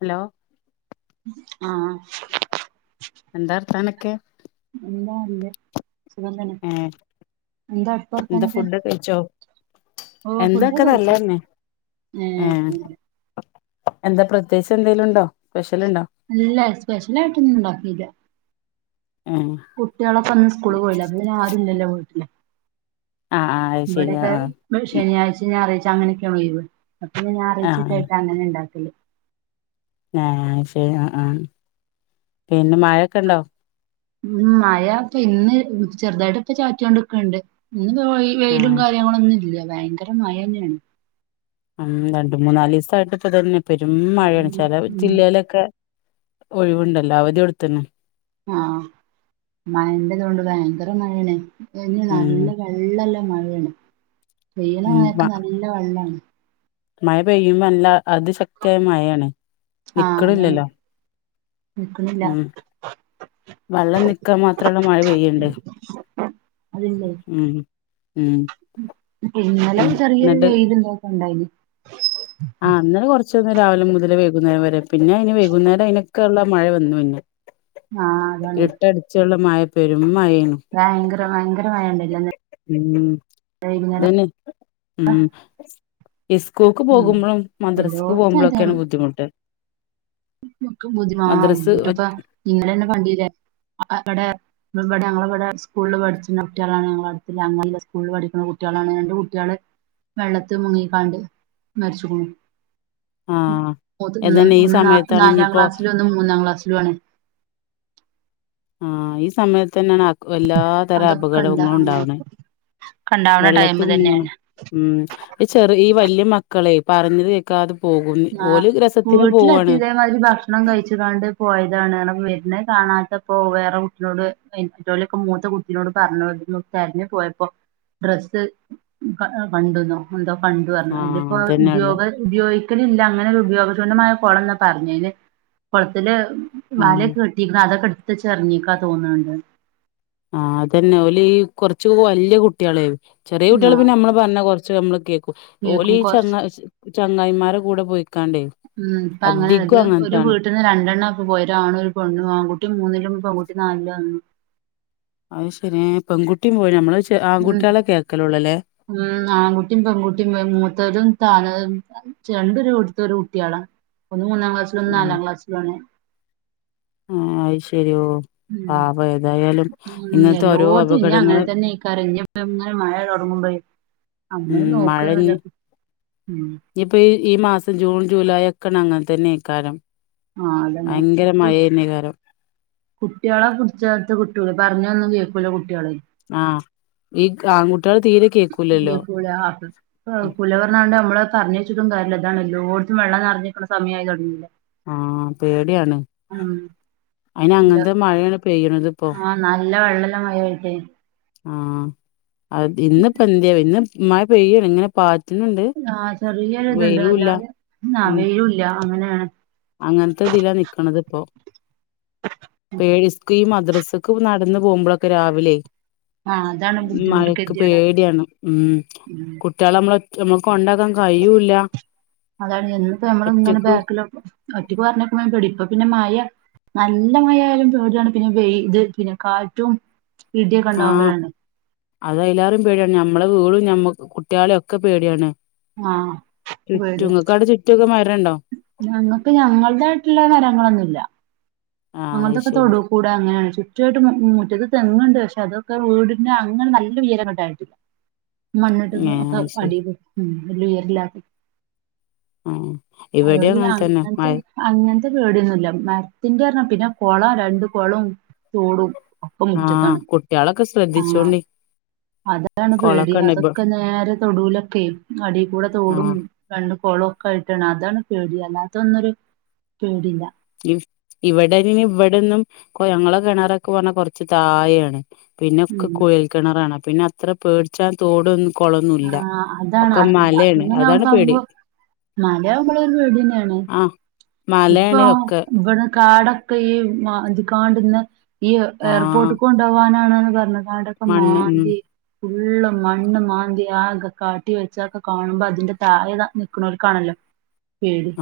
Hello ആഹ് എന്താ വർത്താനൊക്കെ എന്താ നല്ലത് സുഖം തന്നെ ഏ എന്താ എന്താ അവ്ട്തെവർത്താനൊക്കെ ഫുഡൊക്കെ കഴിച്ചോ ഓഹ് എന്തൊക്കെ ഫുഡൊക്കെകഴിച്ചു നല്ലതന്നെ ഏ എന്താ പ്രത്യേകിചെന്തേലും ഉണ്ടോ സ്പെഷ്യല്ണ്ടോ ഇല്ല സ്പെഷ്യലായിട്ടൊന്നും ഉണ്ടാക്കിയില്ല ഏഹ് കുട്ട്യാളൊക്കെ ഒന്നും സ്കൂള് പോയില്ല അപ്പൊ ആരും ഇല്ലല്ലോ വീട്ടില് ആ ആ അത് ശരി ആ ഇവിടെക്കെ ആ ശനിയാഴ്ച്ചിം ഞാഒരാഴ്ച അങ്ങനൊക്കെയൊള്ളു ലീവ് അപ്പൊ ഞാൻ ഞാറാഴ്ചൊക്കെ ആയിട്ട് ആ അങ്ങനെ ഉണ്ടാക്കല് ഏഹ് ആഹ്ശരി ആ ആ പിന്നെ മഴൊക്കെണ്ടോ ഉം മയ ഇപ്പൊ ഇന്ന് ചെറുതായിട്ട് ഇപ്പ ചാറ്റിയോണ്ട്ക്ക്ണ്ട് ഇന്ന് പോയി ആ വെയിലും കാര്യങ്ങളുംന്നും ഇല്ല്യ ഭയങ്കര മഴ തന്നെയാണ് ഉം രണ്ട് മൂന്നാലീസായിട്ട് ഇപ്പ ഇതന്നെ പെരും മഴയാണ് ചെലേ ഉം ജില്ലയിലൊക്കെ ഒഴിവുണ്ടല്ലോ അവധി കൊടുത്ത്ണ്ണ് ആഹ് മഴന്റെതോണ്ട് ഭയങ്കര മഴേണ് ഇനി ഉം നല്ല വെള്ളള്ള മഴേണ് ഉം മ മഴക്ക് നല്ല വെള്ളാണ് മഴ പെയ്യുമ്പോ നല്ല അത് ശക്തിയായ മഴയാണ് നി ആഹ് അതാണ് നിക്കണില്ലല്ലോ നിക്കണില്ല ഉം വെള്ളം നിക്കാൻ മാത്രള്ള മഴ പെയ്യ്ണ്ട് അതില്ലേ ഉം ഉം ഇന്നലെ ചെറിയൊരു എന്നിട്ട് വെയിലുംതൊക്കെണ്ടായിനി ആ ഇന്നലെ കുറച്ചൊന്നു രാവിലെ മുതൽ വൈകുന്നേരം വരെ പിന്നെ ഇനി വൈകുന്നേരം അതിനൊക്കെയള്ള മഴ വന്നു പിന്നെ. ആഹ് അതാണ് ഇരിട്ടടിച്ചുള്ള മഴ. പെരും മഴേണ്. ഭയങ്കര ഭയങ്കര മഴണ്ടല്ലെ. ഉം. തന്നെ ഉം. സ്കൂളിൽക്ക് ഉം പോകുമ്പോഴും, മദ്രസക്ക് എല്ലോടത്തും പോകുമ്പോഴൊക്കെയാണ്, ബുദ്ധിമുട്ട്. [unintelligible] മദ്രസ് എന്നിട്ട്പ്പോ ഇന്നലെന്നെ കണ്ടീലെ അവിടെ ഞങ്ങളെ ഇവിടെ സ്കൂളിൽ പഠികുന്ന കുട്ടികളാണ്. ഞങ്ങളെ അടുത്ത് അങ്ങാടിയിലെ സ്കൂളിൽ പഠിക്കുന്ന കുട്ടികളാണ് രണ്ട് കുട്ടികള്. വെള്ളത്ത് മുങ്ങിക്കാണ്ട്. മരിച്ച്ക്ണു. ആഹ് അതന്നെ ഈ ഒന്ന് സമയത്താണ് നാലാം ഇനിയിപ്പോ ക്ലാസ്സിലും, ഒന്ന് മൂന്നാം ക്ലാസ്സിലു ആണ്. ആഹ് ഈ സമയത്ത് തന്നെയാണ് അതി എല്ലാ തരം അതൊക്കെ ഇണ്ട അപകടങ്ങളും അങ്ങനെ ഉണ്ടാവണ് ക്കണ്ടാവണ വെള്ളത്തി ടൈമ് തന്നെയാണ് മുങ്ങ്ണെ. ഉം ഈ ചെറിയ ഈ വലിയ മക്കളെ പറഞ്ഞത് കേൾ ക്കാതെ പോകും. ഓര് രസത്തിന് പോവുവാണ് അതെ മാതിരി ഭക്ഷണം കഴിച്ചുക്കാണ്ട് പോയതാണ് അങ്ങനെ വരണേ കാണാത്തപ്പോ വേറെ കുട്ടിനോട് മറ്റോലൊക്കെ മൂത്ത കുട്ടിനോട് പറഞ്ഞുന്ന് തെരഞ്ഞു പോയപ്പോ ഡ്രസ്സ് കണ്ടന്നോ, എന്തോ കണ്ടു പറഞ്ഞു അതി ആഹ് ഇപ്പോ അതന്നെയള്ള ഉപ ഉപയോഗി ക്കലില്ല അങ്ങനെരു ഉപയോഗ ശൂന്യമായ കുളന്നാ പറഞ്ഞെ, കുളത്തില് വാല ആഹ് ഒക്കെ കെട്ടി കെട്ടികുനു. അതൊക്കെ എടുത്ത് വെച്ച് ഇറങ്ങിയൊക്കാ തോന്നുന്നുണ്ട്. ആ അതന്നെ ഓൽ ഈ കുറച്ച വലിയ കുട്ടികളെ, ചെറിയ കുട്ടികള് പിന്നെ ആഹ് നമ്മള് പറഞ്ഞ കൊറച്ച് നമ്മള് കേ കും. ഓലി കേക്കും കൊറച്ച് ചങ്ങ ചങ്ങായിമാരെ കൂടെ പോയിക്കാണ്ടെ ഉം ഇപ്പ അങ്ങനെള്ളത്. ഇത് ഒരു വീ വീട്ടീന്ന് രണ്ടെണ്ണാ ഇപ്പൊ പോയത്. ഒരു ആണും, ഒരു പെണ്ണും. ആൺകുട്ടി മൂന്നിലും പെൺകുട്ടി നാലിലും ആണ് തോന്നുന്നു. അത് ശരി. ഏ പെൺകുട്ടിയും പോയിണോ. നമ്മള് ഉം ആൺകുട്ടികളെ കേക്കലോള്ളല്ലേ ഉം ആൺകുട്ടിയും പെൺകുട്ടിയുംപോയി. മൂത്തതും താന്നതും. രണ്ടും ഒരു വീട്ടിത്തെ കുട്ടിയള. ഒന്ന് മൂന്നാം ക്ലാസ്സിലും ഒന്ന് ആ നാലാം ക്ലാസ്സില ആണ്. ആഹ് അത് ശരിയോ. ഉം പാവം ഏതായാലും ഇന്നത്തെ ഓരോ അപകടങ്ങള് ക്കാരപ്പോ. ഇങ്ങനെ മഴ തുടങ്ങുമ്പയെ. ഉം നമ്മള് നോക്കഎന്നല്ലാതെ. ഉം ഇനിയിപ്പൊ ഈ മാസം ജൂൺ, ജൂലൈ ഒക്കെയണ്. അങ്ങനെ തന്നെ ഏക്കാരം. ആഹ് അതന്നെ കു കുട്ടികളെ പുടിച്ചോടത് കിട്ടൂല. പറഞ്ഞൊന്നും കേക്കൂല കുട്ടികൾ. ആഹ് ഈ ആൺകുട്ടികള് തീരെ കേക്കൂലല്ലോ കേകൂല. ആഹ് കേകൂല. പറഞ്ഞാണ്ട് നമ്മള് പറഞ്ഞയിച്ചിട്ടും കാര്യല്ല. ഇതാണ് എല്ലോടത്തും വെള്ളം നിറഞ്ഞിരിക്ക്ണ സമയമായി തുടങ്ങില്ലെ. ആഹ് പേടിയാണ്. അയിന് ഇല്ല അങ്ങനത്തെ മഴയാണ് പെയ്യണത് ഇപ്പോ. ആഹ് നല്ല വെള്ളല്ല മഴ ആയ്യിട്ടേ. ആഹ് അ ഇന്നപ്പോ എന്തേ ആവോ. ഇന്ന് മഴ പെയ്യല്ല ഇങ്ങനെ പാറ്റ ആഹ് ചെറിയൊരു ഇതുണ്ട്. അല്ലാതെ ഉം വെയിലുല്ല അങ്ങനൊണ്. അങ്ങനത്തെ ഇതിലാ നിക്കണത് ഇപ്പൊ. [unintelligible] ഈ മദ്രസക്ക് ന നടന്ന് പോകുമ്പോഴൊക്കെ രാവിലെ ആഹ് അതാണ് ബുദ്ധിമുട്ട് മഴക്ക് കെതിയേട് പേടിയാണ്. ഉം കുട്ടികളെ നമ്മള് നമ്മക്ക് കൊണ്ടാക്കാൻ കയ്യുല്ല ഒറ്റക്ക് ഹലോ. ഒറ്റക്ക് പറഞ്ഞയക്കണേ പേടി. ഇപ്പ പിന്ന മഴ നല്ല മഴയാലും പേടി ആണ്. പിന്നെ വെയ് ത് പിന്നെ കാറ്റും ഇടിയൊക്ക ഇണ്ടാവുമ്പഴാണ്. അതിഅയിലാരിം പേടിയാണ്. ഞമ്മള വീടും ഞമ്മക്ക്‌ കുട്ടികളെ ഒക്കെ പേടിയാണ്. ആഹ് ചുറ്റും ഇങ്ങക്കവ്ട ചുറ്റു ഒക്കെ മരണ്ടോ? ഞങ്ങക്ക് ഞങ്ങൾതായ്ട്ടുള്ള മരങ്ങളൊന്നുല്ല. ആഹ് ഞങ്ങൾതൊക്ക അയ്ശരി തൊടു കൂട അങ്ങനാണ്. ചുറ്റു ആയ്ട്ട് മു മുറ്റത്ത് തെങ്ങ്ണ്ട് പക്ഷെ അതൊക്ക വീട്ന്റ അങ്ങ്ന നല്ല ഉയരങ്ങെട്ടായ്ട്ട്ല്ല. മണ്ണിട്ട്ന്ന് ഏഹ് ഒക്ക അയ്ശരി അടീല് ഉം വല്യ ഉയരെല്ലാത്തത്. ആഹ് ഇവിടെ അയോണ്ട് പിന്നെ അങ്ങനെ തന്നെ അങ്ങൻത്തെ മഴ അങ്ങൻത്തെ പേടിയൊന്നുല്ല. മര്ത്തിന്റ പറഞ്ഞാ പിന്നെ കൊളാ. രണ്ട് കൊളും തോടും. ഒക്കെ ആഹ് മുറ്റത്താണ് കുട്ട്യാളെക്ക ആ ശ്രദ്ധിച്ചോണ്ടി. അതാണ് പേടി കൊളൊക്കെ ഉണ്ട് ഇപ്പൊ അതൊക്ക നേരെ തൊടൂലൊക്കെ അടീക്കൂടെ തോടും. ആഹ് രണ്ട് കൊളും ഒക്കായ്ട്ടാണ്. അതാണ് പേടി. അല്ലാത്തൊ ഒന്നൊര് പേടില്ല. ഇവ് ഇവടെങ്ങ്ന് ഇവടെന്നും കൊ ഞങ്ങളെ കെണറൊക്ക പറഞ്ഞാ കൊറച്ച് തായേണ്. പിന്ന ഒക്ക ഉം കുയൽക്കിണറാണ് അപിന്ന അത്ര പേട്ച്ചാൻ തോടൊന്നും ആ കൊളൊന്നുല്ല. അതാണ് ഒക്ക മലേണ് അതാണ് പേടി. മലയാവുമ്പളും ഒര് പേട്യെന്നേണ്. ആഹ് ഇപ്പൊ മലയാണ് ഒക്കെ ഇവ്ട കാടൊക്ക ഈ മാന്തി കാണ്ട്ന്ന് ഇയ് ആഹ് എർപോർട്ട്ക്ക്‌ കൊ ണ്ടോവാനാണ്ന്ന് പറഞ്ഞ് കാണ്ടൊക്കെ മണ്ണ് ഉം മാന്തി ഫുള്ള് മണ്ണ് മാന്തി യാകെ കാട്ടി വെച്ച ഒക്ക കാണുമ്പ അതിൻ്റെ തായെ ദാ നിക്ക്‌ണോൽക്കാണല്ലോ.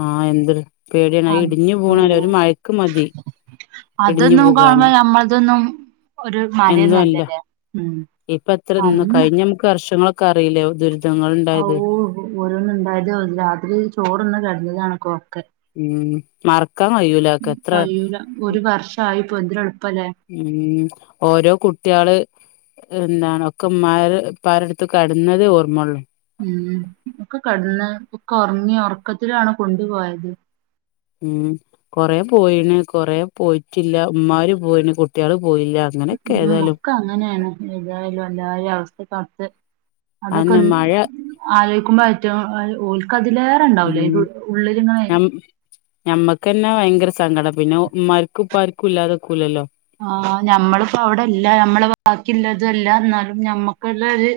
ആഹ് എന്തൊര് പേടിയാണ് അത് അയിട്ഞ്ഞ് ആഹ് വീണാലൊര് മയക്ക് മതി. ഇടിഞ്ഞു അതൊന്നും കാണുമ്പം ഞമ്മൾതൊന്നും ഒരു എന്നു അല്ല. മലയൊന്നല്ലല്ലേ ഉം ഇപ്പ എത്രെ ന്ന് അന്ന് കയ്ഞ്ഞ മ്ക്ക് വർഷങ്ങളൊക്ക അറീല്ലേ ദുരിദ് ഔവൂ ഓരോന്നുണ്ടായത് ഒര് രാത്രി ചോറ്ന്ന് കെട്ന്നതാണ് കൊക്കെ. ഉം മർ ക്കാം കയൂല്ല. ഉം കയ്യൂല ഒര് വർഷായി പ്പോ എന്തര് എള്പ്പലേ. ഉം ഓരോ കുട്ട്യാള് എന്താണ് ഒക്ക ഉമ്മാര് ഉപ്പാ രെട്ത്ത് കട്ന്നതെ ഓർമ്മൊള്ളൂ. ഉം ഒക്ക കട്ന്ന് ഒക്ക ഒർങ്ങി ഒർക്കത്തിലാണ് കൊണ്ട്പോയത്. ഉം കൊറെ പോയ്ണ് കൊറെ പോയ്ട്ടില്ല ഉമ്മാര് പോയ്ണ് കുട്ട്യേള് പോയില്ലാ. ഉം ഒക്ക അങ്ങനേണ് ഏതായാലും എല്ലാരി അവസ്ഥക്കട്ത്ത് അന്നെ അതൊക്കന്ന് മഴ ആലോയ്ക്കുമ്പള് ഏറ്റവും ഓൽ ഓൽക്കതിലേ ക്കൊണ്ടാവൂലെ ഇത് ഉം ഉള്ള്ല്ങ്ങണെ ഞ ഞമ്മക്കന്നെ വയ്ങ്കര സങ്കടം പിന്നെ ഉമ്മാര്ക്കും ഉപ്പാര്ക്കും ഇല്ലാതെക്കൂലല്ലോ. ആഹ് ഞമ്മളിപ്പോ അവിടല്ല ഞമ്മള് ബാക്കില്ലതു അല്ല ഇന്നാലും ഞമ്മക്ക്‌ള്ളൊര്,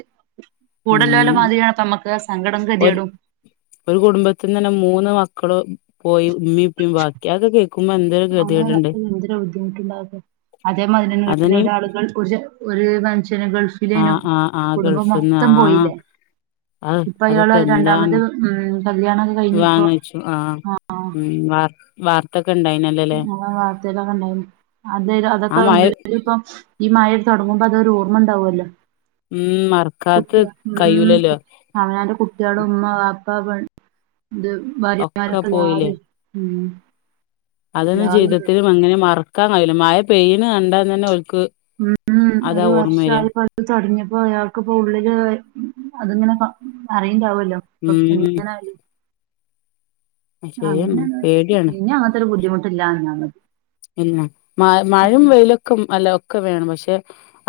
കൂടല്ലോല ഉം മാതിരിയാണ് ഇപ്പ മ്മക്കാ സങ്കടം ഒരു കെത്യേടും. ഒരു കുടുംബത്തിന്നെന്നെ മൂന്ന് മക്കള് പോയി. ഉമ്മി ഇപ്പിം ബാക്കി. അതൊക്ക കേ ക്കുമ്പ എന്തൊര് അങ്ങനെ കാട്ട്യാ എന്തൊര് ബുദ്ധിമുട്ട്ണ്ടതൊക്കെ. അതെ മാതിര്യെന്നെ അതിന് വീട്ട്ലൊരാള് ഗൾ പുരുഷ ഒര് മെൻഷന് ആ ഗൾഫിലേനു. ആ ആ കുടുംബം ഗൾഫ്ന്ന് മൊത്തം ആ പോയ്ല്ലേ. അ ഇപ്പ അയാള് അതൊക്കെ രണ്ടാമത് എന്താണ് ഉം കല്യാണൊക്ക കയ്ഞ്ഞ്പ്പൊ വാങ്ങിച്ചു ആഹ്. വാർത്തൊക്കണ്ടായ്ന ആഹ് വാർത്തേലൊക്കെണ്ടായ്നി. അതേലോ ആ അതൊക്ക മഴ ഉള്ളില് ഇപ്പം ഈ മയെട് തൊടങ്ങ്മ്പ അതൊര് ഓർമ്മ ഇണ്ടാവൊല്ലോ. ഉം മറക്കാത്ത് കുട്ട്യാ ഉം കയ്യൂലല്ലോ കുട്ട് അവനാന്റ കുട്ട്യേളും ഉമ്മാ വാപ്പ പെൺ ത് ഒക്കെ ഭാര്യമാരൊക്ക പോയില്ലേ എല്ലാരും. ഉം അതൊന്നും എല്ലാരും പോയി. ജീവിതത്തില് അങ്ങനെ മറക്കാൻ കയൂല്ല മയ പെയ്യിണെ കണ്ടാൽ തന്നെ ഓൽക്ക് ഉം അതാ ഒരു ഓർമ്മ വരിക വർഷായപ്പ ഇത് തൊടങ്ങിയപ്പം അയാൾക്ക് ഇപ്പം ഉള്ളില് അത്ങ്ങനെ പറയ്ണ്ടാവല്ലോ ഇപ്പം ഉം എങ്ങനായാലും ആഹ് ശരിയാണ് അങ്ങന്യാണ് പേടിയാണ് ഇഞ്ഞ് അങ്ങനത്തൊരു ബുദ്ധിമുട്ട് ഇല്ലാതിരുന്ന മതി പിന്നെ മഴിം വെയിലും ഒക്കെ അല്ല ഒക്കെ വേണം പക്ഷെ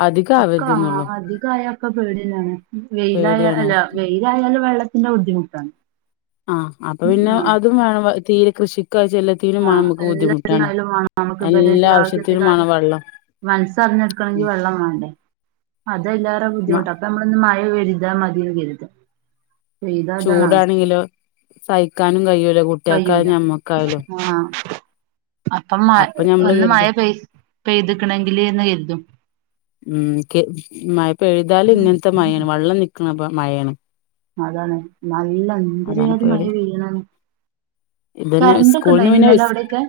അധികം ഒക്കെ ആഹ ആവരുതെന്നുള്ളു അധികായ ഒക്കെ പേട്യെന്നാണ് വെയിലായ പേടിയാണ് അല്ല വെയി യിലായാല് വെള്ളത്തിന്റെ ബുദ്ധിമുട്ടാണ് ആഹ് അപ്പം പിന്നെ ആഹ് അതും വേണം തീരെ കൃഷിക്കാവശ്യല്ലത് ത്തിര്മാം ആഹ് അമ്മക്ക് ബുദ്ധിമുട്ടാണ് എല്ലാത്തിനായാലും വേണം എല്ലാ ആവശ്യത്തിനും മാണം വെള്ളം മനസ് അറിഞ്ഞെടുക്കണെങ്കി ഉം വെള്ളം മാണ്ടേ അതയ്‌ലേറെ മ ബുദ്ധിമുട്ട അപ്പം ഞമ്മളൊന്ന് മഴ പെര്താ മതീന്ന് കരുതും ചൂടാണെങ്കിലൊ സഹിക്കാനും കയ്യൂല കയ്യൂല കുട്ടേക്കായാലും ഞമ്മക്കായാലും ആഹ് അപ്പം മ അപ്പൊ ഞമ്മള് ഒന്ന് മയ കരുതും പെയ് പെയ്ത്ക്ണെങ്കില്ന്ന് കരുതും ഉം കെ മയ ചെയ്താല് ഇങ്ങനത്തെ മയാണ് വെള്ളം നിക്ക്ണ മയാണ് അതാണ് നല്ല അതാണ് എന്തര്ജാതി പേടി മയാ പെയ്യിണേന്ന് ഇതന്നെ കറണ്ടെക്കെ സ്കൂളിന്ന് ഇണ്ടായിന് പിന്നെ ഇന്നലെ അവിടെക്കെ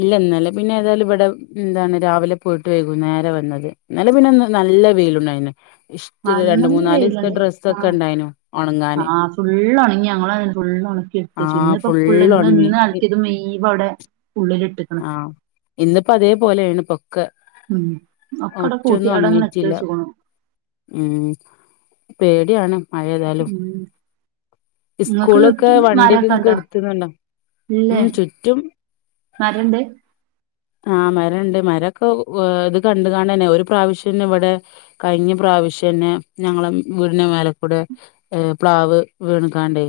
ഇല്ല ഇന്നലെ പിന്നെ ഏതായാലും ഇവടെ എന്താണ് രാവിലെ പോയിട്ട് വൈകുന്നേരാ വന്നത് ഇന്നലെ പിന്നെ നല്ല വെയ്ലുണ്ടായ്നു ഇഷ് ആഹ് ഇന്നൊന്ന് വെയ്ല്ണ്ട് ആഹ് ഉണങ്ങാന് ആഹ് ഫുള്ള് ഒണങ്ങി ഞങ്ങളാ ഫുള്ള് ഒണക്കി തച്ച് ആഹ് ഇന്ന് പ്പം ഫുള്ള് ഇന്ന് ഉണങ്ങി ഇന്നൽക്കേത് മുയ്വം അവുടെ ഉള്ള്ല്ട്ട് അഹ് ഇന്നിപ്പം അതേപോലെയാണ് ഇപ്പൊക്കെ ഉം ഒക്കടെ കൂട്ടി ഒറ്റൊന്നും അവിടെങ്ങനെ ഇട്ട് ഒണങ്ങീട്ടില്ല വെച്ച്ക്ക്ണു ഉം പേടിയാണ് മയ ഏതാലും ഉം ഇങ്ങക്ക് ഇസ്കൂളൊക്കെ ചുറ്റും വണ്ടിയൊക്കെ മരൊക്കെ ഇങ്ങക്ക് ഇണ്ടോ എടുത്തുന്നുണ്ടോ ഇല്ലേ ഉം ചുറ്റും മരണ്ട് ആഹ് മരണ്ട് മരൊക്കെ ഏഹ് ഇത് കണ്ട് കണ്ടെന്നെ ഒരു പ്രാവശ്യന്നെ ഇവടെ കയിഞ്ഞ പ്രാവശ്യന്നെ ഞങ്ങളെ വീടിന്റെ മേലക്കൂടെ ഏ പ്ലാവ് വീണ്ക്കാണ്ടേ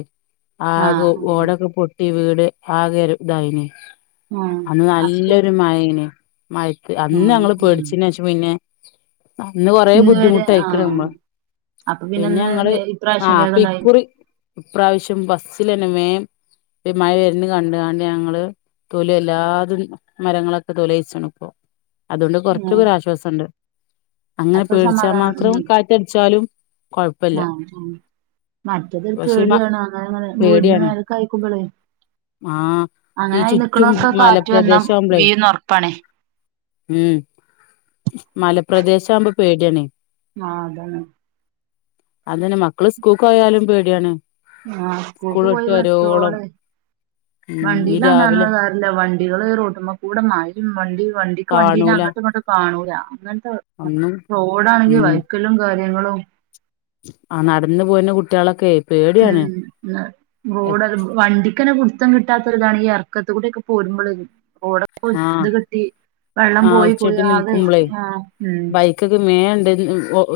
ആകെ ആഹ് ഓടൊക്കെ പൊട്ടി വീട് ആകെ ഒരു ഇതായിന് ആഹ് അന്ന് അപ്പൊ നല്ലൊരു മയേനി മയത്ത് അന്ന് ആഹ് ഞങ്ങള് ഉം പേടിച്ചിനേശം പിന്നെ അന്ന് കൊറേ ഇന്ന് വരെ ബുദ്ധിമുട്ടായിക്ക്ണ് ആഹ് നമ്മ അപ്പൊ പിന്നെ പിന്നെന്ന് ഞങ്ങള് വേ ഇപ്രാവശ്യം ആഹ് അപ്പം വേഗണ്ടായി ഇക്കുറി ഇപ്രാവശ്യം ഫസ്റ്റിലെന്നെ വേം ഈ മയ വര്ണ കണ്ട്കാണ്ട് ഞങ്ങള് തൊലി എല്ലാതും മരങ്ങളൊക്കെ തൊലയിച്ച്ണ് ഇപ്പം അതോണ്ട് ഉം കൊറച്ചൊക്കൊരാശ്വാസണ്ട് അങ്ങനെ അപ്പൊ പേടിച്ചാൻ സമാധാനം മാത്രം കാറ്റടിച്ചാലും കൊഴ ആഹ ഉം മറ്റതൊരു പക്ഷെ മ പേടിയാണ് അങ്ങനെ അങ്ങനെ വീടിന് പേടിയാണ് മേലക്കായിക്കുമ്പളെ ആഹ് ഈ അങ്ങനായി ചുറ്റും നിക്ക്ണോക്കെ കാറ്റ് വന്നാ മലപ്രദേശം ആവുമ്പളേ വീഴുന്ന് ഒറപ്പാണേ ഉം മലപ്രദേശവുമ്പം പേടിയാണേ ആഹ് അതാണ് അതെന്നെ മക്കള് സ്കൂൾക്ക് പോയാലും പേടിയാണ് ആഹ സ്കൂൾ സ്കൂൾക്ക് പോയി വിട്ട് ഇവടെ വരോളം എത്തോളെ ഉം ഇനി വണ്ടിയിലാണ്ന്ന് രാവിലെ പറഞ്ഞിട്ട് കാ എന്താ വണ്ടികള് റോട്ടുമ്മകൂടെ മഴി വണ്ടിം വണ്ടിക്ക് വണ്ടീനെ കാണൂല അങ്ങട്ടുംങ്ങട്ടും കാണൂല അങ്ങനത്തെ ഒന്നും റോഡാണെങ്കി വൈക്കലും കാര്യങ്ങളും ആഹ് നടന്ന് പോരണ കുട്ടികളൊക്കെ പേടിയാണ് ഉം ന റോഡരുമ്പം വണ്ടി ക്കെന്നെ പുട്ത്തം കിട്ടാത്തൊരുതാണ് ഈ എറക്കത്ത് കൂടെ ഒക്കെ പോരുമ്പള് റോടൊക്കെ ആ ഇത് കെട്ടി വെള്ളം ആ പോയി പോയി ആകെ ആഹ് ഉം ക്കൊക്കെ മേം ഇണ്ട്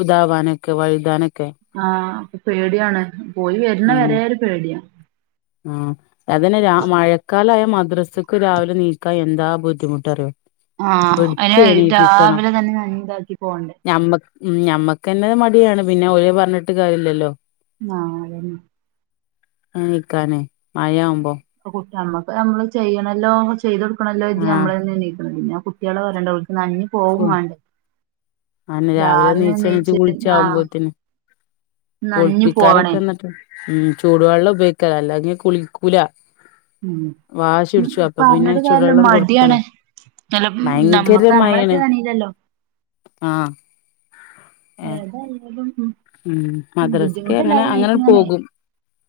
ഇതാവാനൊക്കെ വഴുതാനൊക്കെ ആഹ് അപ്പം പേടിയാണ് പോയി വര്ണ വരേ ഒരു പേടിയാ ആഹ് അതന്നെ മഴക്കാലായ മദ്രസക്ക് രാവിലെ നീക്കാൻ എന്താ ബുദ്ധിമുട്ടറിയോ ആഹ് അയ്ൻ പിടിച്ച് രാവിലെ തന്നെ ഞൻ ഇതാക്കി പോണ്ടേ മ്മക്ക് ഉം ഞമ്മക്കന്നെ മടിയാണ് പിന്നെ ഓലെ പറഞ്ഞിട്ട് കാര്യല്ലല്ലോ ആഹ് അതന്നെ ആഹ് നിക്കാനേ മഴയാവുമ്പോ കുട്ടി നമ്മുക്ക് നമ്മള് ചെയ്യണല്ലോ ചെയ്ത കൊടുക്കണമല്ലോ എന്ന് കരുതി ആ നമ്മളന്നെണീക്കണത് പിന്നെ കുട്ടികള പറയണ്ട ഓൽക്കെന്നാല് അയന്നെ രാവിലെ എണീച്ചണീച്ച് എണീച്ച് ആ കുളിച്ചാകുമ്പോത്തിന് നനഞ്ഞ് കുളിപ്പിക്കാനൊക്കെ പോവണേ എന്നിട്ട് ഉം ചൂടുവെള്ളം ഉപയോഗിക്കല അല്ലാങ്കി കുളിക്കൂല വാശി ഉം പിടിച്ചു അപ്പൊ പിന്നെ പറഞ്ഞട്ട് കാര്യല്ല ചുടുവെള്ളം കൊടുക്കല മടിയാണ് നല്ല ഭയങ്കര നമ്മക്ക് നമ്മളൊക്കെ മഴയാണ് തണീലല്ലോ ആഹ് ഏഹ് ഏതായാലും ഉം മദ്രസക്ക് അങ്ങനെ ബുദ്ധിമുട്ടില്ലാതെ അങ്ങന നിനക്കിങ്ങനെ പോകും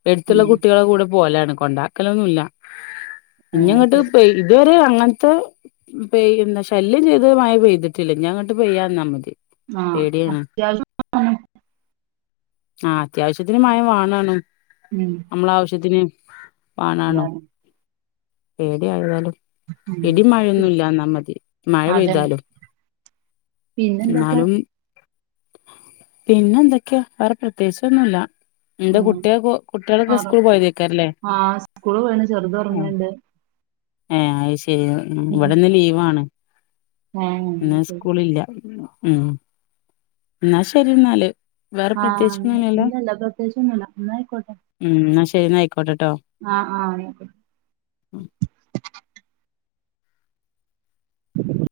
എടുത്തുള്ള ഉം കുട്ടികളെ കൂടെ പോലാണ് കൊണ്ടാക്കലൊന്നുല്ല അത് ഇനിങ്ങോട്ട് ശരി പെയ് ഇതേവരെ അങ്ങനത്തെ പെയ്യുന്ന ശല്യം ചെയ്ത് മഴ പെയ്തിട്ടില്ല ഇനി അങ്ങോട്ട് പെയ്യാതിരുന്നാ മതി ആഹ് പേടിയാണ് അത്യാവശ്യം ആഹ് അത്യാവശ്യത്തിന് മയ വാണാണം ഉം നമ്മള ആവശ്യത്തിന് വാണാണോ അതാണ് പേടി ആയാലും ഉം ഇടി മഴയൊന്നും ഇല്ലാന്നാ മതി മഴ പെയ്താലും പിന്നെന്തൊക്കാ എന്നാലും പിന്നെ എന്തൊക്കെയ വേറെ പ്രത്യേകിച്ചൊന്നുല്ല എന്റെ ഉം കുട്ട്യേകൊ കുട്ട്യേളൊക്കെ സ്കൂൾ പോയതേക്കാരൊ ല്ലേ ആ സ്കൂള് പോയിണ് ചെറുത് ഉം ഉറങ്ങണ്ട് ഏഹ് അയ്ശരി ഉം ഇവിടെന്ന് ലീവാണ് പിന്നാ ഏ സ്കൂളില്ല ഉം എന്നാ ശരി എന്നാല് വേറെ ആഹ് പ്രത്യേകിച്ചൊന്നുല്ലല്ലോ ഇല്ലല്ല പ്രത്യേകിച്ചൊന്നുല്ല എന്നായിക്കോട്ടെ ഉം എന്നാ ശരി എന്നാ ആയിക്കോട്ടെട്ടോ ആഹ് ആഹ് ഉം